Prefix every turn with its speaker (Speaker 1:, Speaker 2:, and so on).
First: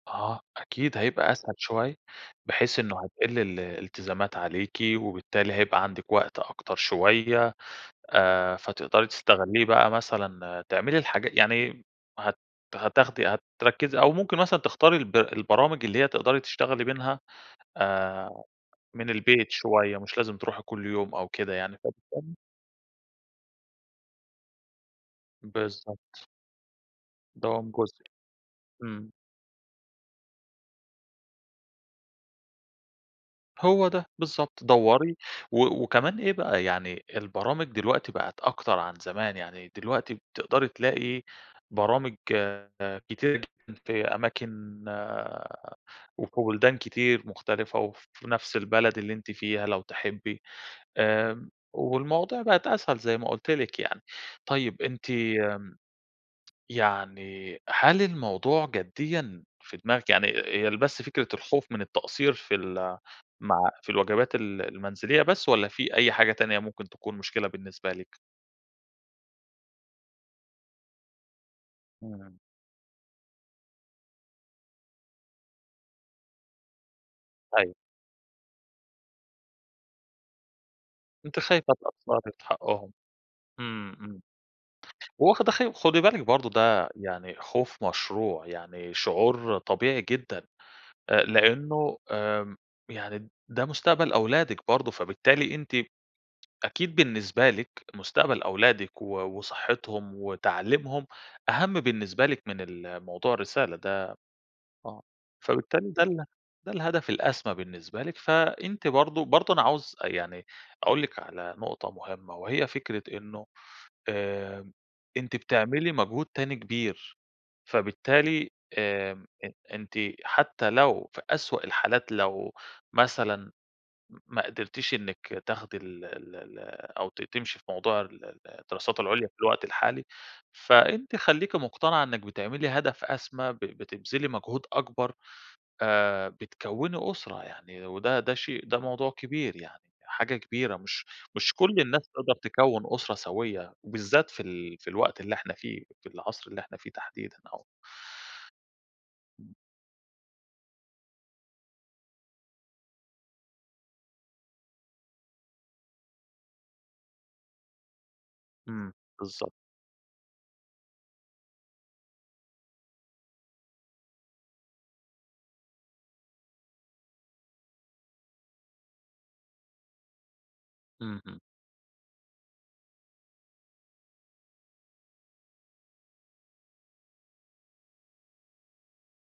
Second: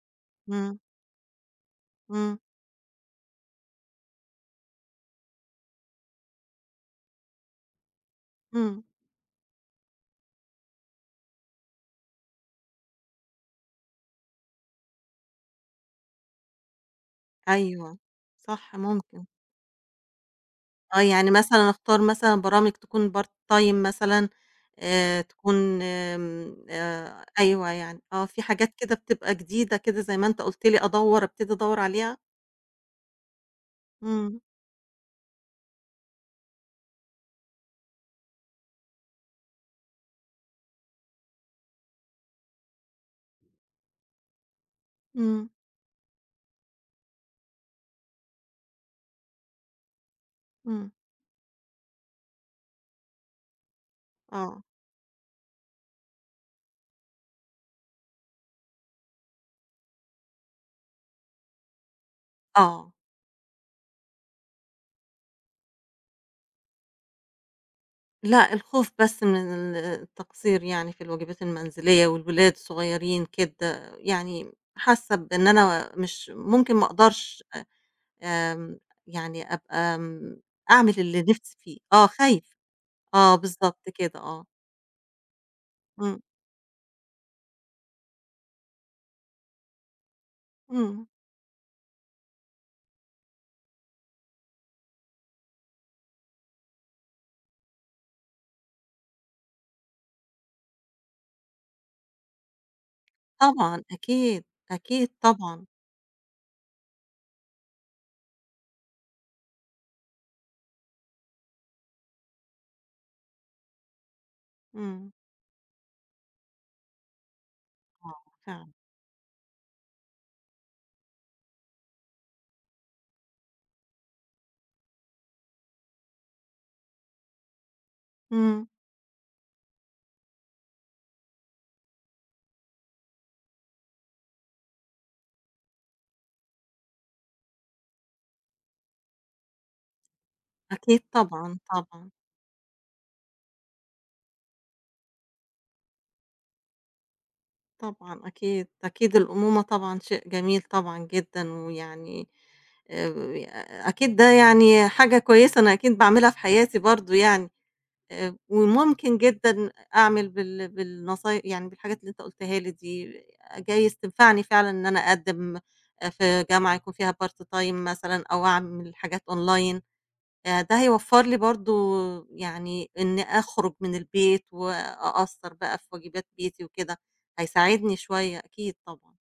Speaker 1: آه
Speaker 2: إمم.
Speaker 1: أكيد هيبقى أسهل شوية،
Speaker 2: إمم.
Speaker 1: بحيث إنه هتقِل ال الإلتزامات عليكِ، وبالتالي هيبقى عَندِك وقت أكتر شوية آآ،
Speaker 2: إمم.
Speaker 1: فتقدَري تستغلّيه بقى، مثلًا تعملي الحاجا يعني هت هتاخدي هتركّزي أو ممكن مثلًا تختاري الب البرامج اللي هي تقدرَي تشتغلي منها
Speaker 2: أيوه
Speaker 1: آآ
Speaker 2: صح،
Speaker 1: من
Speaker 2: ممكن.
Speaker 1: البيت شوية، مش لازم تروحي كلّ
Speaker 2: آه،
Speaker 1: يوم أو
Speaker 2: يعني
Speaker 1: كده
Speaker 2: مثلًا
Speaker 1: يعني.
Speaker 2: اختار مثلًا
Speaker 1: [unintelligible]
Speaker 2: برامج تكون part time مثلًا آآ تكون
Speaker 1: بالضبط.
Speaker 2: آمم، آآ
Speaker 1: دوام
Speaker 2: أيوه يعني،
Speaker 1: جزئي
Speaker 2: آه في حاجات كده
Speaker 1: إمم.
Speaker 2: بتبقى جديدة كده زي ما أنت قُلت لي أدوّر ابتدي أدوّر عليها؟
Speaker 1: هو ده
Speaker 2: إمم.
Speaker 1: بالضبط، دوّري و وكمان إيه بقى، يعني البرامج دلوقتي بقِت أكتر عن زمان يعني دلوقتي بتقدَري تلاقي برامج كتيرة جدًا في أماكن
Speaker 2: إمم.
Speaker 1: وفي بُلدان كتير مختلِفة وفي نفس البلد اللي أنتِ فيها لو تحبّي
Speaker 2: إمم.
Speaker 1: آمم، والمواضيع بقِت أسهل زي ما قُلت لِك يعني.
Speaker 2: آه.
Speaker 1: طيب أنتِ امم، يعني هل الموضوع جديًا في دماغِك، يعني إ إ هي ال بس فكرة الخوف من التقصير في
Speaker 2: آه.
Speaker 1: ال مع في الواجبات ال المنزلية بس والّا في أي حاجة تانية ممكن تكون مشكلة بالنسبة لِك؟
Speaker 2: لأ الخوف بس من التقصير يعني في الواجبات المنزلية
Speaker 1: إمم.
Speaker 2: والولاد الصغيّرين كده، يعني حاسّة بإن أنا مش ممكن، ما اقدَرش أ
Speaker 1: أيوه.
Speaker 2: آمم يعني أبقى م أعمل اللي
Speaker 1: أنتِ
Speaker 2: نِفسي
Speaker 1: خايفة
Speaker 2: فيه، آه
Speaker 1: تقصّري في
Speaker 2: خايفة،
Speaker 1: حقهم
Speaker 2: آه بالضبط
Speaker 1: إمم،
Speaker 2: كده،
Speaker 1: إمم،
Speaker 2: آه.
Speaker 1: وواخدة خ خُدي بالِك
Speaker 2: إمم.
Speaker 1: برضه ده يعني خوف مشروع يعني شعور طبيعي جدًا
Speaker 2: إمم.
Speaker 1: آآ، لإنه آمم، يعني ده مستقبَل أولادِك برضه، فبالتالي أنتِ أكيد بالنسبة لِك مستقبَل أولادِك و وصحِّتهم وتعليمهم أهَم بالنسبة لِك من ال موضوع الرسالة
Speaker 2: طبعًا،
Speaker 1: ده،
Speaker 2: أكيد،
Speaker 1: آه
Speaker 2: أكيد، طبعًا.
Speaker 1: فبالتالي ده ال ده الهدف الأسمى بالنسبة لِك فأنتِ برضه برضه أنا عاوز أ يعني أقول لِك على نقطة مُهمّة وهي فكرة إنه آمم،
Speaker 2: إمم.
Speaker 1: أنتِ بتعملي مجهود تاني كبير
Speaker 2: آه
Speaker 1: فبالتالي
Speaker 2: فعلًا.
Speaker 1: آمم، أ أنتِ حتى لو في أسوأ الحالات، لو مثلًا م ما قدِرتيش إنِك تاخدي ال ال ال أو ت تمشِي في موضوع ال ال
Speaker 2: إمم.
Speaker 1: الدراسات العُليا في الوقت الحالي فأنتِ خلّيكِ مقتنِعة إنِّك بتعملي هدف أسمى، ب بتبذلي مجهود أكبر آآ، بتكوّني أُسرة يعني وده ده شيء ده موضوع كبير يعني، حاجة كبيرة
Speaker 2: أكيد،
Speaker 1: مش مش
Speaker 2: طبعًا،
Speaker 1: كلّ الناس
Speaker 2: طبعًا.
Speaker 1: هتقدَر تكوّن أُسرة سويّة وبالذات في ال في الوقت اللي إحنا فيه، في العصر اللي إحنا فيه تحديدًا أو
Speaker 2: طبعًا، أكيد، أكيد، الأمومة طبعًا شيء جميل طبعًا جدًا، ويعني أو يا أكيد ده يعني حاجة كويسة أنا أكيد باعملها في حياتي برضه، يعني آآ ب
Speaker 1: إمم،
Speaker 2: وممكن
Speaker 1: بالضبط.
Speaker 2: جدًا أ أعمل بال بالنصاي يعني بالحاجات اللي أنت قُلتها لي دي جايز تنفَعني فعلًا إن أنا اقدِّم أ في جامعة يكون فيها part time مثلًا أو اعمل حاجات online آآ ده
Speaker 1: إمم،
Speaker 2: هيوفّر لي
Speaker 1: إمم.
Speaker 2: برضه، يعني إنّي أخرُج من البيت وأقصّر بقى في واجِبات بيتي وكده هيساعدني شوية أكيد طبعًا.